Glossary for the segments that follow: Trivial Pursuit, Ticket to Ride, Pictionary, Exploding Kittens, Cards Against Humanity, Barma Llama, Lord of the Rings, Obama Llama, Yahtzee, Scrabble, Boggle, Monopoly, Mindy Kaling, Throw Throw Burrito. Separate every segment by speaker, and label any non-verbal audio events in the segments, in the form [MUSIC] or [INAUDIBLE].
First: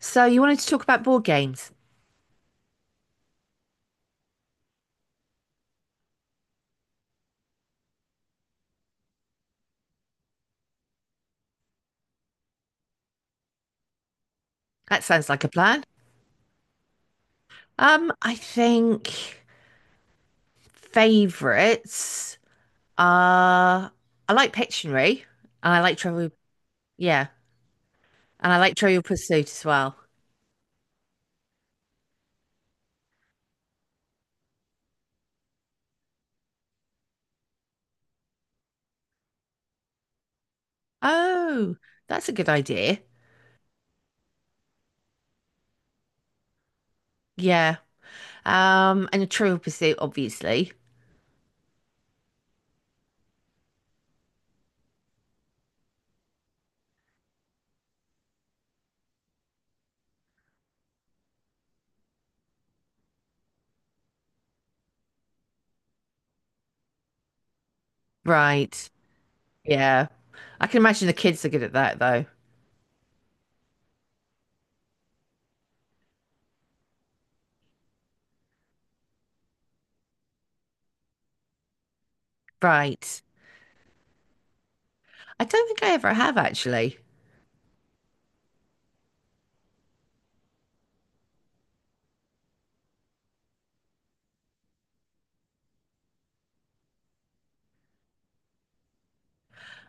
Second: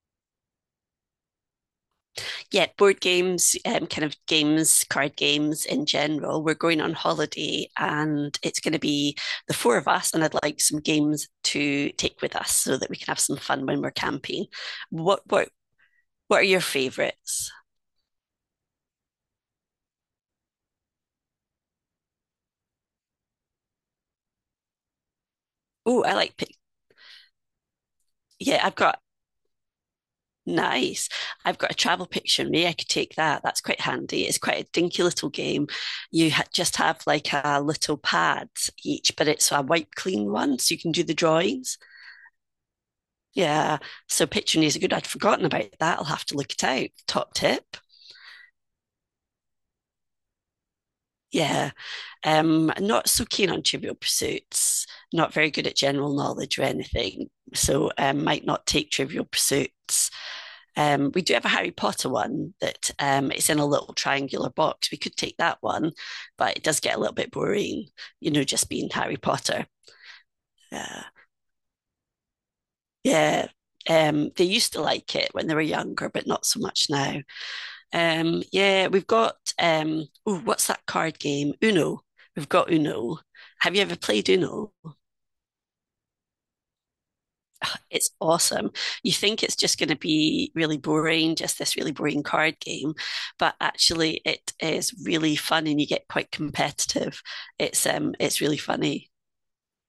Speaker 1: So you wanted to talk about board games.
Speaker 2: Yeah, board games, kind of games, card games in general. We're going on holiday and it's going to be the four of us, and I'd like some games to take with us so that we can have some fun when we're camping.
Speaker 1: That
Speaker 2: What
Speaker 1: sounds like a
Speaker 2: what
Speaker 1: plan.
Speaker 2: what are your favorites?
Speaker 1: I think favorites are I like Pictionary and I like
Speaker 2: Oh, I
Speaker 1: Trivial yeah, and I
Speaker 2: yeah, I've
Speaker 1: like
Speaker 2: got
Speaker 1: Trivial Pursuit as well.
Speaker 2: nice. I've got a travel picture. Maybe I could take that. That's quite handy. It's quite a dinky little game. Just have like a little pad each, but it's a wipe clean one, so you can do the
Speaker 1: Oh,
Speaker 2: drawings.
Speaker 1: that's a good idea.
Speaker 2: Yeah. So pitching is good. I'd forgotten about that. I'll have to look it out. Top
Speaker 1: Yeah.
Speaker 2: tip.
Speaker 1: And a Trivial Pursuit, obviously.
Speaker 2: Yeah. Not so keen on trivial pursuits, not very good at general knowledge or anything. So might not take trivial pursuits. We do have a Harry Potter one that it's in a little triangular box. We could take that one, but it does get a little bit boring, just being
Speaker 1: Right.
Speaker 2: Harry Potter.
Speaker 1: Yeah. I can
Speaker 2: Yeah.
Speaker 1: imagine the kids are good at that though.
Speaker 2: Yeah. They used to like it when they were younger, but not so much now. Yeah, we've got ooh, what's that card game? Uno. We've got Uno.
Speaker 1: Right.
Speaker 2: Have you ever played Uno?
Speaker 1: I don't think I ever have actually.
Speaker 2: It's awesome. You think it's just going to be really boring, just this really boring card game, but actually it is really fun and you get quite competitive. It's really funny.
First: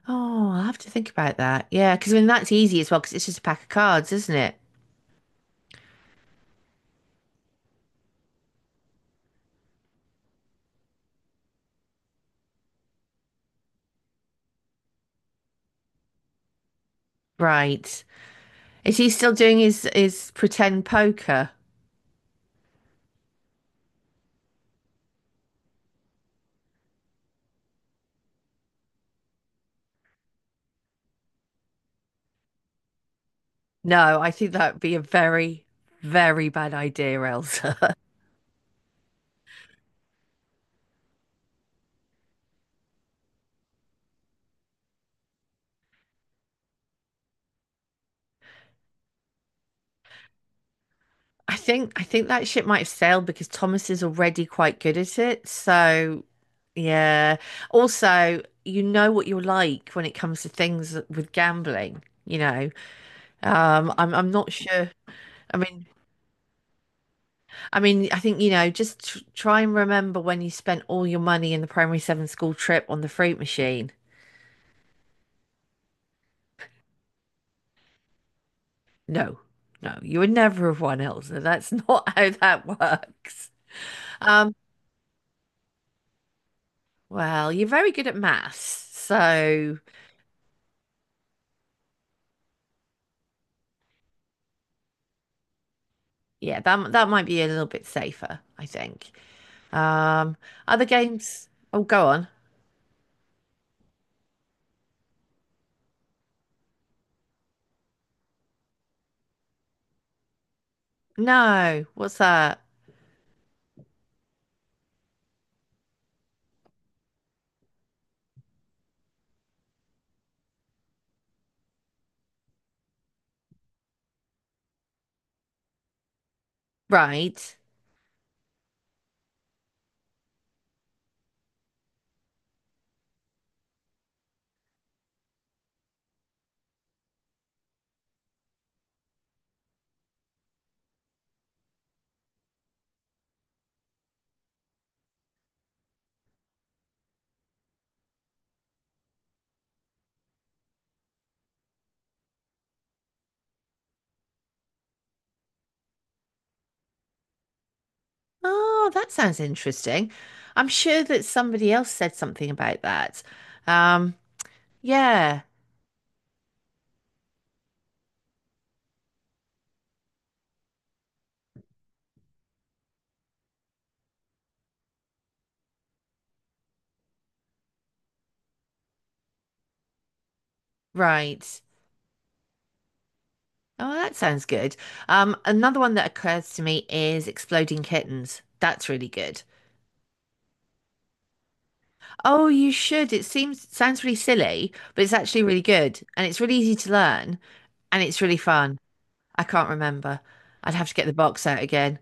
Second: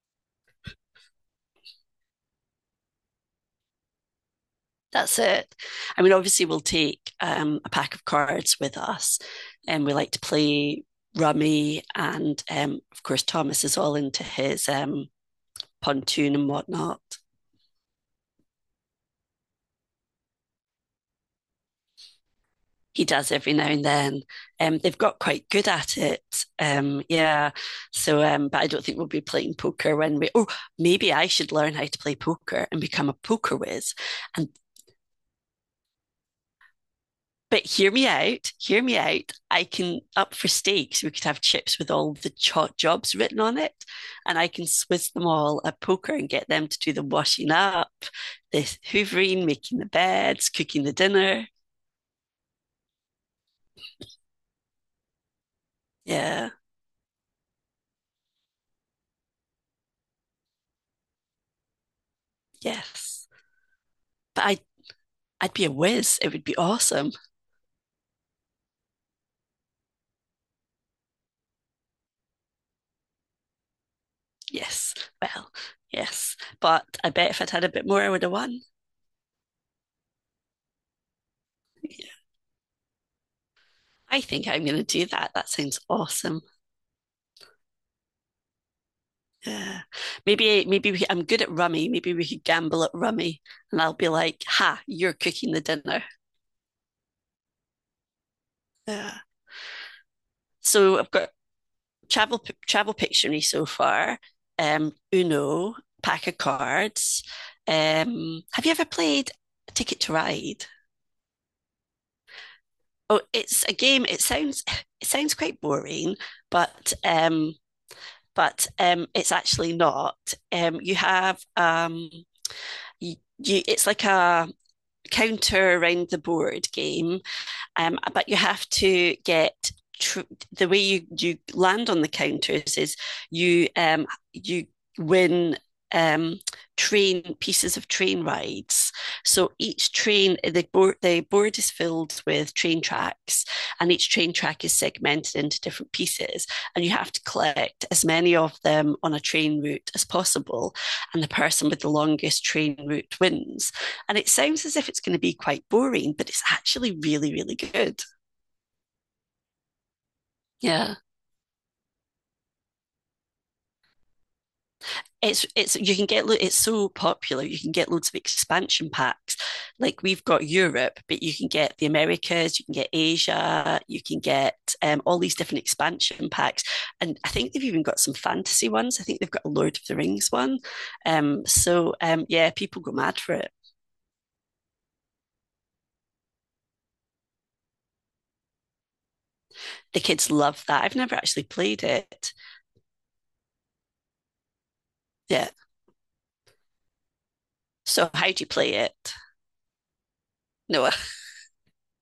Speaker 1: Oh, I'll have to think about that. Yeah, because I mean that's easy as well, because it's just a pack of cards, isn't it?
Speaker 2: That's it. I mean, obviously we'll take a pack of cards with us and we like to play rummy and of course Thomas is all into his pontoon and whatnot.
Speaker 1: Right. Is he still doing his pretend poker?
Speaker 2: He does every now and then. They've got quite good at it. Yeah. But I don't think we'll be playing poker when we. Oh, maybe I should learn how to play poker and become a poker whiz.
Speaker 1: No, I
Speaker 2: And
Speaker 1: think that would be a very, very bad idea,
Speaker 2: but hear
Speaker 1: Elsa.
Speaker 2: me out. Hear me out. I can up for stakes. We could have chips with all the jobs written on it, and I can swizz them all at poker and get them to do the washing up, the hoovering, making the beds, cooking the
Speaker 1: [LAUGHS]
Speaker 2: dinner.
Speaker 1: I think that ship might have sailed because Thomas is already quite good at it. So,
Speaker 2: Yeah.
Speaker 1: yeah. Also, what you're like when it comes to things with gambling.
Speaker 2: Yes.
Speaker 1: I'm
Speaker 2: But
Speaker 1: not
Speaker 2: I
Speaker 1: sure.
Speaker 2: I'd
Speaker 1: I
Speaker 2: be a
Speaker 1: mean,
Speaker 2: whiz. It would be awesome.
Speaker 1: I mean, I think, just tr try and remember when you spent all your money in the primary seven school trip on the fruit machine.
Speaker 2: Yes. Well, yes. But I bet if I'd had a bit more, I would have won.
Speaker 1: No, no, you would never have won, Elsa. That's [LAUGHS]
Speaker 2: Yeah.
Speaker 1: not how that works.
Speaker 2: I think
Speaker 1: Um,
Speaker 2: I'm going to do that. That sounds awesome.
Speaker 1: well, you're very good at maths, so
Speaker 2: Yeah. Maybe, maybe we, I'm good at rummy. Maybe we could gamble at rummy and I'll be like, ha, you're cooking the dinner.
Speaker 1: yeah, that might be a little bit safer, I think.
Speaker 2: Yeah.
Speaker 1: Um, other
Speaker 2: So I've got
Speaker 1: games? Oh, go on.
Speaker 2: travel pictionary so far, Uno, pack of cards. Have you ever played Ticket to Ride?
Speaker 1: No, what's that?
Speaker 2: Oh, it's a game. It sounds quite boring, but um, but it's actually not. You have you, it's like a counter around the board game,
Speaker 1: Right.
Speaker 2: but you have to tr- the way you land on the counters is you win um, train pieces of train rides. So each train, the board is filled with train tracks, and each train track is segmented into different pieces, and you have to collect as many of them on a train route as possible, and the person with the longest train route wins. And it sounds as if it's going to be quite boring, but it's actually really, really good.
Speaker 1: Oh, that sounds interesting. I'm
Speaker 2: Yeah.
Speaker 1: sure that somebody else said something about that. Um, yeah,
Speaker 2: You can it's so popular. You can get loads of expansion packs. Like we've got Europe, but you can get the Americas, you can get Asia, you can get all these different expansion packs. And I think they've even got some fantasy ones. I think they've got a Lord of the Rings one. Um,
Speaker 1: right.
Speaker 2: so, um, yeah, people go mad for it.
Speaker 1: Oh, that sounds good. Another one that occurs to me is Exploding Kittens. That's really good.
Speaker 2: The kids love that. I've never actually played it.
Speaker 1: Oh, you should. It seems sounds really silly, but it's actually
Speaker 2: Yeah.
Speaker 1: really good, and it's really easy to learn, and
Speaker 2: So,
Speaker 1: it's
Speaker 2: how do
Speaker 1: really
Speaker 2: you play
Speaker 1: fun.
Speaker 2: it?
Speaker 1: I can't remember. I'd have
Speaker 2: No,
Speaker 1: to get the box out again.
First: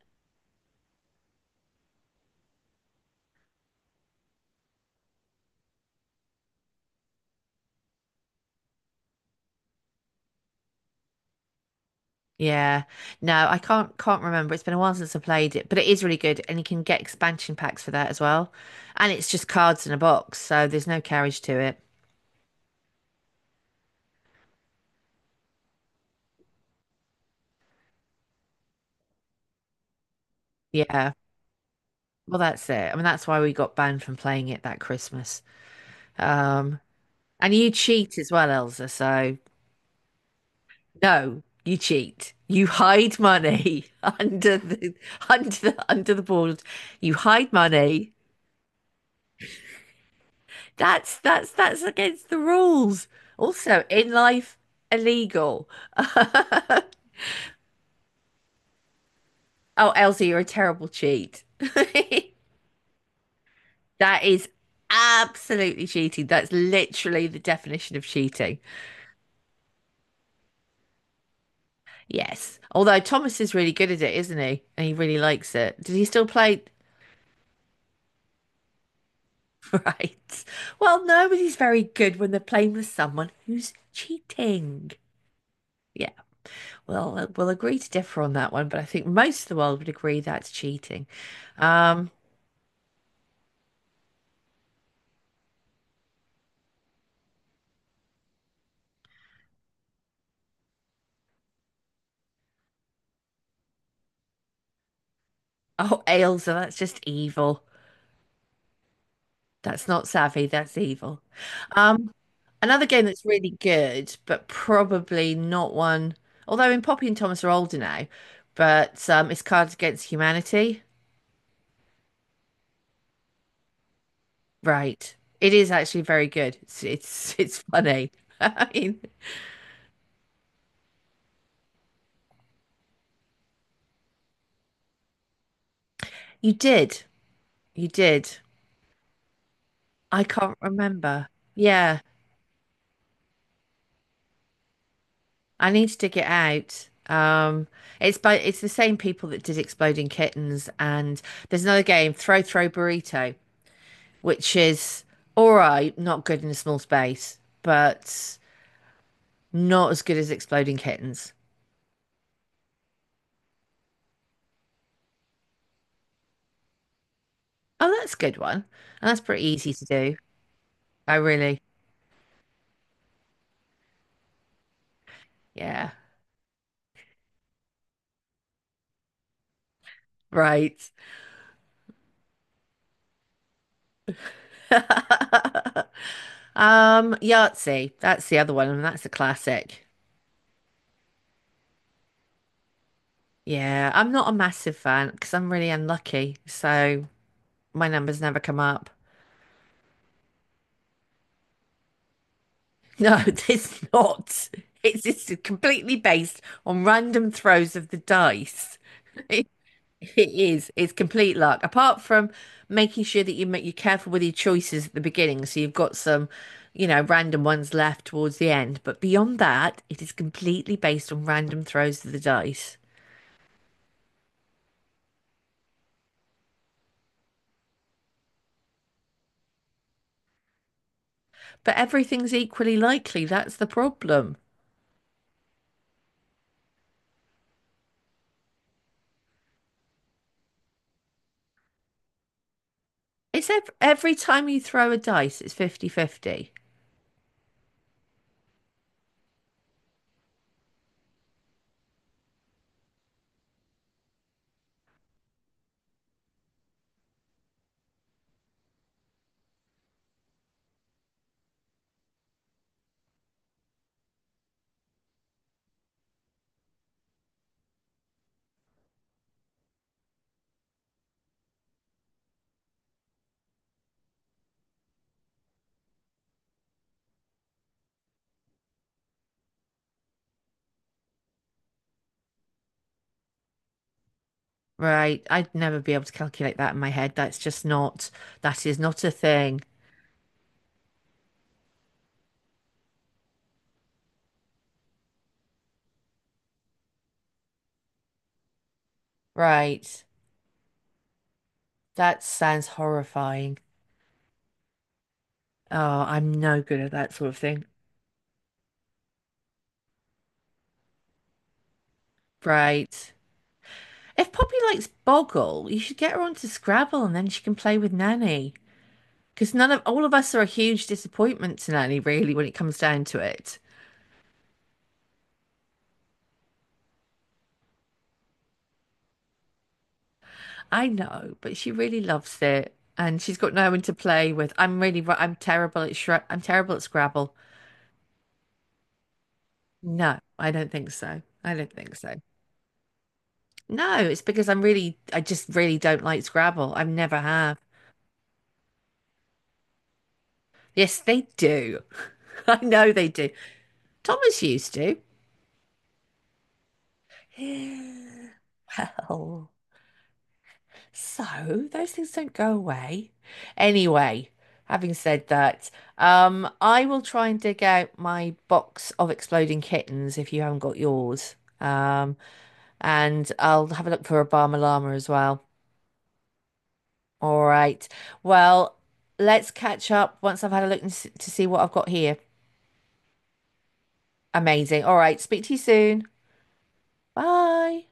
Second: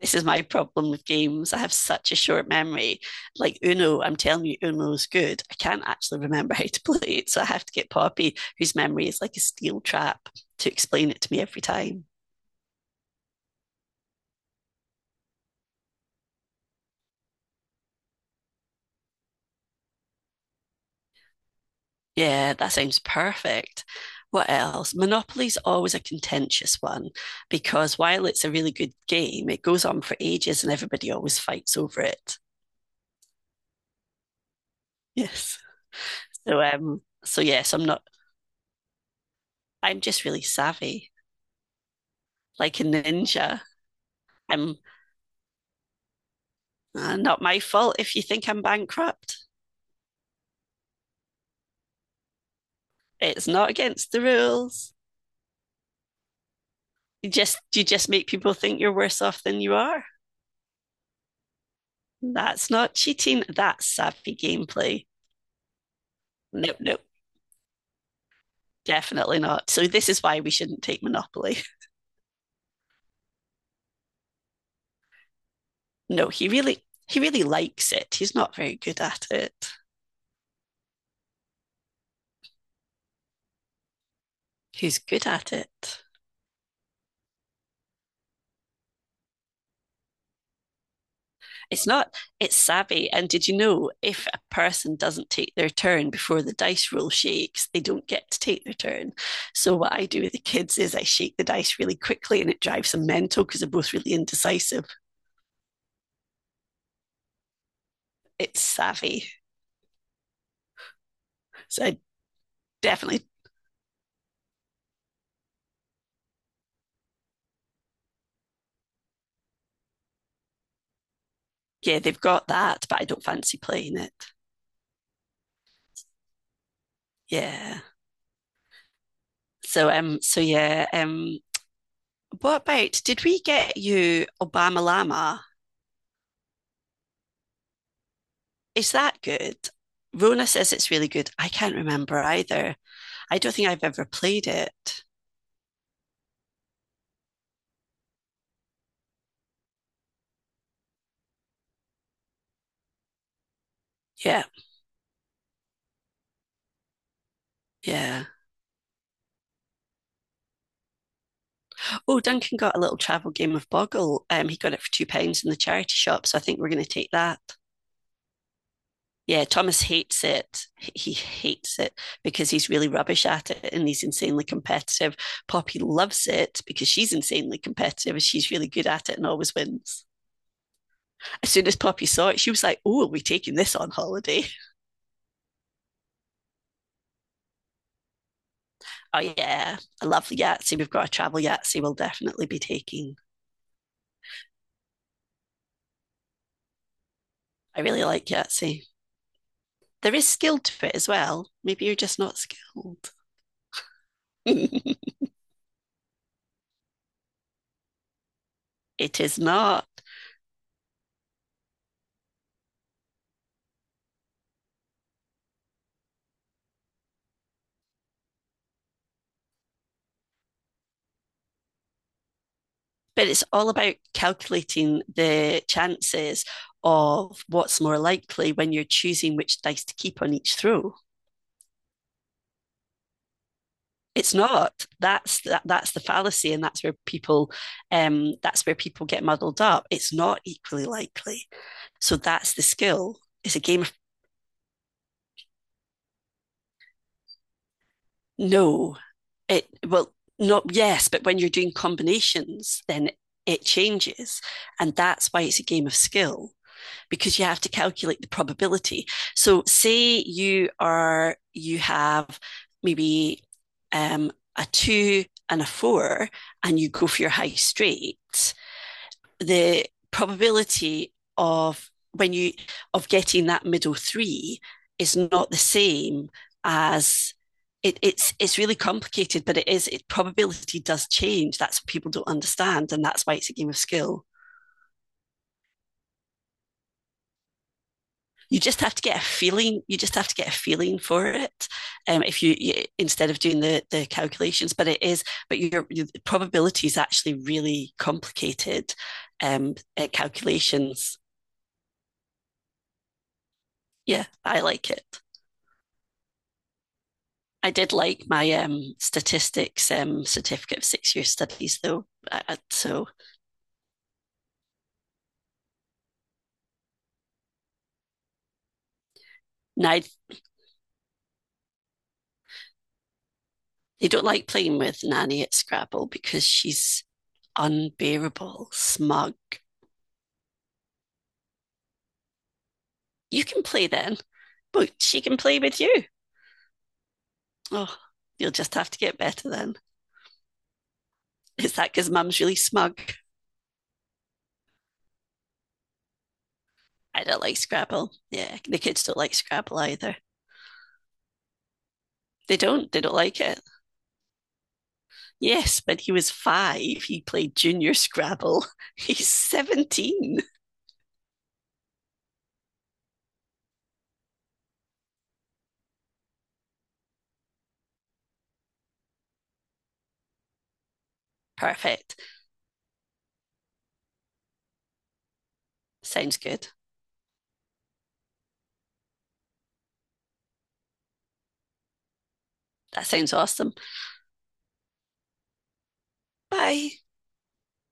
Speaker 2: this is my problem with games. I have such a short memory. Like Uno, I'm telling you, Uno's good. I can't actually remember [LAUGHS] how to play it. So I have to get Poppy, whose memory is like a steel trap, to explain it to me every time.
Speaker 1: Yeah. No, I can't remember. It's been a while since I played it, but it is really good, and you can get expansion packs for that as well. And it's just cards in a box, so there's no carriage to it.
Speaker 2: Yeah, that sounds perfect. What else? Monopoly's always a contentious one because while it's a really good game, it goes on for ages and everybody
Speaker 1: Yeah.
Speaker 2: always fights over
Speaker 1: Well,
Speaker 2: it.
Speaker 1: that's it. I mean, that's why we got banned from playing it that Christmas.
Speaker 2: Yes. So
Speaker 1: Um,
Speaker 2: um so
Speaker 1: And you
Speaker 2: yes, I'm not
Speaker 1: cheat as well, Elsa. So
Speaker 2: I'm just really savvy.
Speaker 1: no, you cheat. You
Speaker 2: Like a
Speaker 1: hide
Speaker 2: ninja.
Speaker 1: money [LAUGHS] under
Speaker 2: I'm
Speaker 1: the board. You
Speaker 2: "Ah, not
Speaker 1: hide
Speaker 2: my fault
Speaker 1: money.
Speaker 2: if you think I'm bankrupt.
Speaker 1: That's against the rules.
Speaker 2: It's not
Speaker 1: Also, in
Speaker 2: against the
Speaker 1: life,
Speaker 2: rules.
Speaker 1: illegal. [LAUGHS]
Speaker 2: You just make people think you're worse off than you
Speaker 1: Oh,
Speaker 2: are.
Speaker 1: Elsa, you're a terrible cheat. [LAUGHS]
Speaker 2: That's not cheating. That's
Speaker 1: That
Speaker 2: savvy
Speaker 1: is
Speaker 2: gameplay.
Speaker 1: absolutely cheating. That's
Speaker 2: Nope, nope,
Speaker 1: literally the definition of cheating.
Speaker 2: definitely not. So this is why we shouldn't take Monopoly.
Speaker 1: Yes. Although Thomas is really good at it, isn't he? And he really likes it. Did he still
Speaker 2: No,
Speaker 1: play?
Speaker 2: he really likes it. He's not very good at it.
Speaker 1: [LAUGHS] Right. Well, nobody's very good when they're playing with someone who's cheating.
Speaker 2: Who's good at it?
Speaker 1: Yeah, well, we'll agree to differ on that one, but I think most of the world would agree that's cheating.
Speaker 2: It's
Speaker 1: Um,
Speaker 2: not, it's savvy. And did you know if a person doesn't take their turn before the dice roll shakes, they don't get to take their turn? So, what I do with the kids is I shake the dice really quickly and it drives them mental because they're both really indecisive.
Speaker 1: oh, Ailsa, that's just evil.
Speaker 2: It's savvy.
Speaker 1: That's not savvy, that's evil.
Speaker 2: So, I
Speaker 1: Um, another game
Speaker 2: definitely,
Speaker 1: that's really good, but probably not one, although in Poppy and Thomas are older now, but it's Cards Against Humanity.
Speaker 2: yeah, they've got that, but I don't fancy playing it.
Speaker 1: Right. It is actually very good. It's
Speaker 2: Yeah.
Speaker 1: funny. [LAUGHS] I mean,
Speaker 2: So, yeah, what about did we get you Obama Llama?
Speaker 1: You did. You did.
Speaker 2: Is that good?
Speaker 1: I
Speaker 2: Rona
Speaker 1: can't
Speaker 2: says it's really
Speaker 1: remember.
Speaker 2: good. I can't
Speaker 1: Yeah,
Speaker 2: remember either. I don't think I've ever played it.
Speaker 1: I need to dig it out. It's the same people that did Exploding Kittens, and there's another game, Throw Throw Burrito,
Speaker 2: Yeah,
Speaker 1: which is all right, not good in a small space,
Speaker 2: yeah.
Speaker 1: but not as good as Exploding Kittens.
Speaker 2: Oh, Duncan got a little travel game of Boggle. He got it for £2 in the charity shop, so I think we're going to take that.
Speaker 1: Oh, that's a good one. And that's pretty
Speaker 2: Yeah,
Speaker 1: easy
Speaker 2: Thomas
Speaker 1: to do.
Speaker 2: hates it. He
Speaker 1: I really,
Speaker 2: hates it because he's really rubbish at it and he's insanely competitive. Poppy
Speaker 1: yeah,
Speaker 2: loves it because she's insanely competitive and she's really good at it and always wins.
Speaker 1: right.
Speaker 2: As soon as Poppy saw it, she was like, Oh, are we taking this on holiday? [LAUGHS]
Speaker 1: [LAUGHS] Yahtzee, that's the other one, and that's a
Speaker 2: Oh, yeah.
Speaker 1: classic.
Speaker 2: I love the Yahtzee. We've got a travel Yahtzee we'll definitely be taking.
Speaker 1: Yeah, I'm not a massive fan because I'm really unlucky. So
Speaker 2: I
Speaker 1: my
Speaker 2: really
Speaker 1: numbers
Speaker 2: like
Speaker 1: never come
Speaker 2: Yahtzee.
Speaker 1: up.
Speaker 2: There is skill to it as well. Maybe you're just not skilled.
Speaker 1: No, [LAUGHS] it's
Speaker 2: [LAUGHS]
Speaker 1: not. It's
Speaker 2: It
Speaker 1: just completely based on random throws of the dice. [LAUGHS]
Speaker 2: is
Speaker 1: It,
Speaker 2: not.
Speaker 1: it is. It's complete luck. Apart from making sure that you're careful with your choices at the beginning, so you've got some, you know, random ones left towards the end. But beyond that, it is completely based on random throws of the dice.
Speaker 2: But it's all about calculating the chances of what's more likely when you're choosing which dice to keep on each throw.
Speaker 1: But everything's equally likely. That's the
Speaker 2: It's
Speaker 1: problem.
Speaker 2: not. That's the fallacy, and that's where that's where people get muddled up. It's not equally likely. So that's the skill.
Speaker 1: It's
Speaker 2: It's a
Speaker 1: ev
Speaker 2: game of
Speaker 1: every time you throw a dice, it's 50-50,
Speaker 2: no. It well not yes but when you're doing combinations then it changes and that's why it's a game of skill because you have to calculate the probability so say you are you have maybe, um, a two and a four and you go for your high straight the probability of when you of getting that middle three is not the same as it's really complicated, but it is it probability does change. That's what people don't understand, and that's why it's a game of skill.
Speaker 1: Right. I'd never be able to calculate that in my head. That's just not,
Speaker 2: You
Speaker 1: that is
Speaker 2: just have
Speaker 1: not
Speaker 2: to
Speaker 1: a
Speaker 2: get a
Speaker 1: thing.
Speaker 2: feeling. You just have to get a feeling for it. If you, You instead of doing the calculations, but it is, your probability is actually really complicated.
Speaker 1: Right.
Speaker 2: Calculations.
Speaker 1: That sounds horrifying.
Speaker 2: Yeah, I like it.
Speaker 1: Oh, I'm no good at that sort of thing.
Speaker 2: I did like my statistics certificate of 6 year studies, though. So
Speaker 1: Right. If Poppy likes Boggle, you should get her onto Scrabble and then she can play with Nanny. Because none of
Speaker 2: now
Speaker 1: all of us are a huge disappointment to Nanny, really, when it comes down to it.
Speaker 2: they don't like playing with Nanny at Scrabble because she's unbearable, smug.
Speaker 1: I know, but she really loves it, and she's
Speaker 2: You
Speaker 1: got
Speaker 2: can
Speaker 1: no one
Speaker 2: play
Speaker 1: to
Speaker 2: then,
Speaker 1: play with. I'm
Speaker 2: but
Speaker 1: really,
Speaker 2: she
Speaker 1: I'm
Speaker 2: can play with
Speaker 1: terrible at
Speaker 2: you.
Speaker 1: Shre I'm terrible at Scrabble.
Speaker 2: Oh, you'll just have to get better then.
Speaker 1: No, I don't think so. I don't
Speaker 2: Is that
Speaker 1: think
Speaker 2: because
Speaker 1: so.
Speaker 2: mum's really smug?
Speaker 1: No, it's because I'm really, I just really don't like Scrabble. I never
Speaker 2: I don't like
Speaker 1: have.
Speaker 2: Scrabble. Yeah, the kids don't like Scrabble either.
Speaker 1: Yes, they do. [LAUGHS]
Speaker 2: They
Speaker 1: I
Speaker 2: don't.
Speaker 1: know
Speaker 2: They
Speaker 1: they
Speaker 2: don't
Speaker 1: do.
Speaker 2: like it.
Speaker 1: Thomas used to.
Speaker 2: Yes, but he was five. He played junior
Speaker 1: [SIGHS]
Speaker 2: Scrabble. [LAUGHS] He's
Speaker 1: Well.
Speaker 2: 17.
Speaker 1: So those things don't go away. Anyway, having said that, I will try and dig out my box of exploding kittens if you haven't got yours.
Speaker 2: Perfect.
Speaker 1: Um, and I'll have a look for a Barma Llama as well.
Speaker 2: Sounds good.
Speaker 1: All right. Well, let's catch up once I've had a look and to see what I've got here.
Speaker 2: That sounds awesome.
Speaker 1: Amazing. All right. Speak to you soon.
Speaker 2: Bye.
Speaker 1: Bye.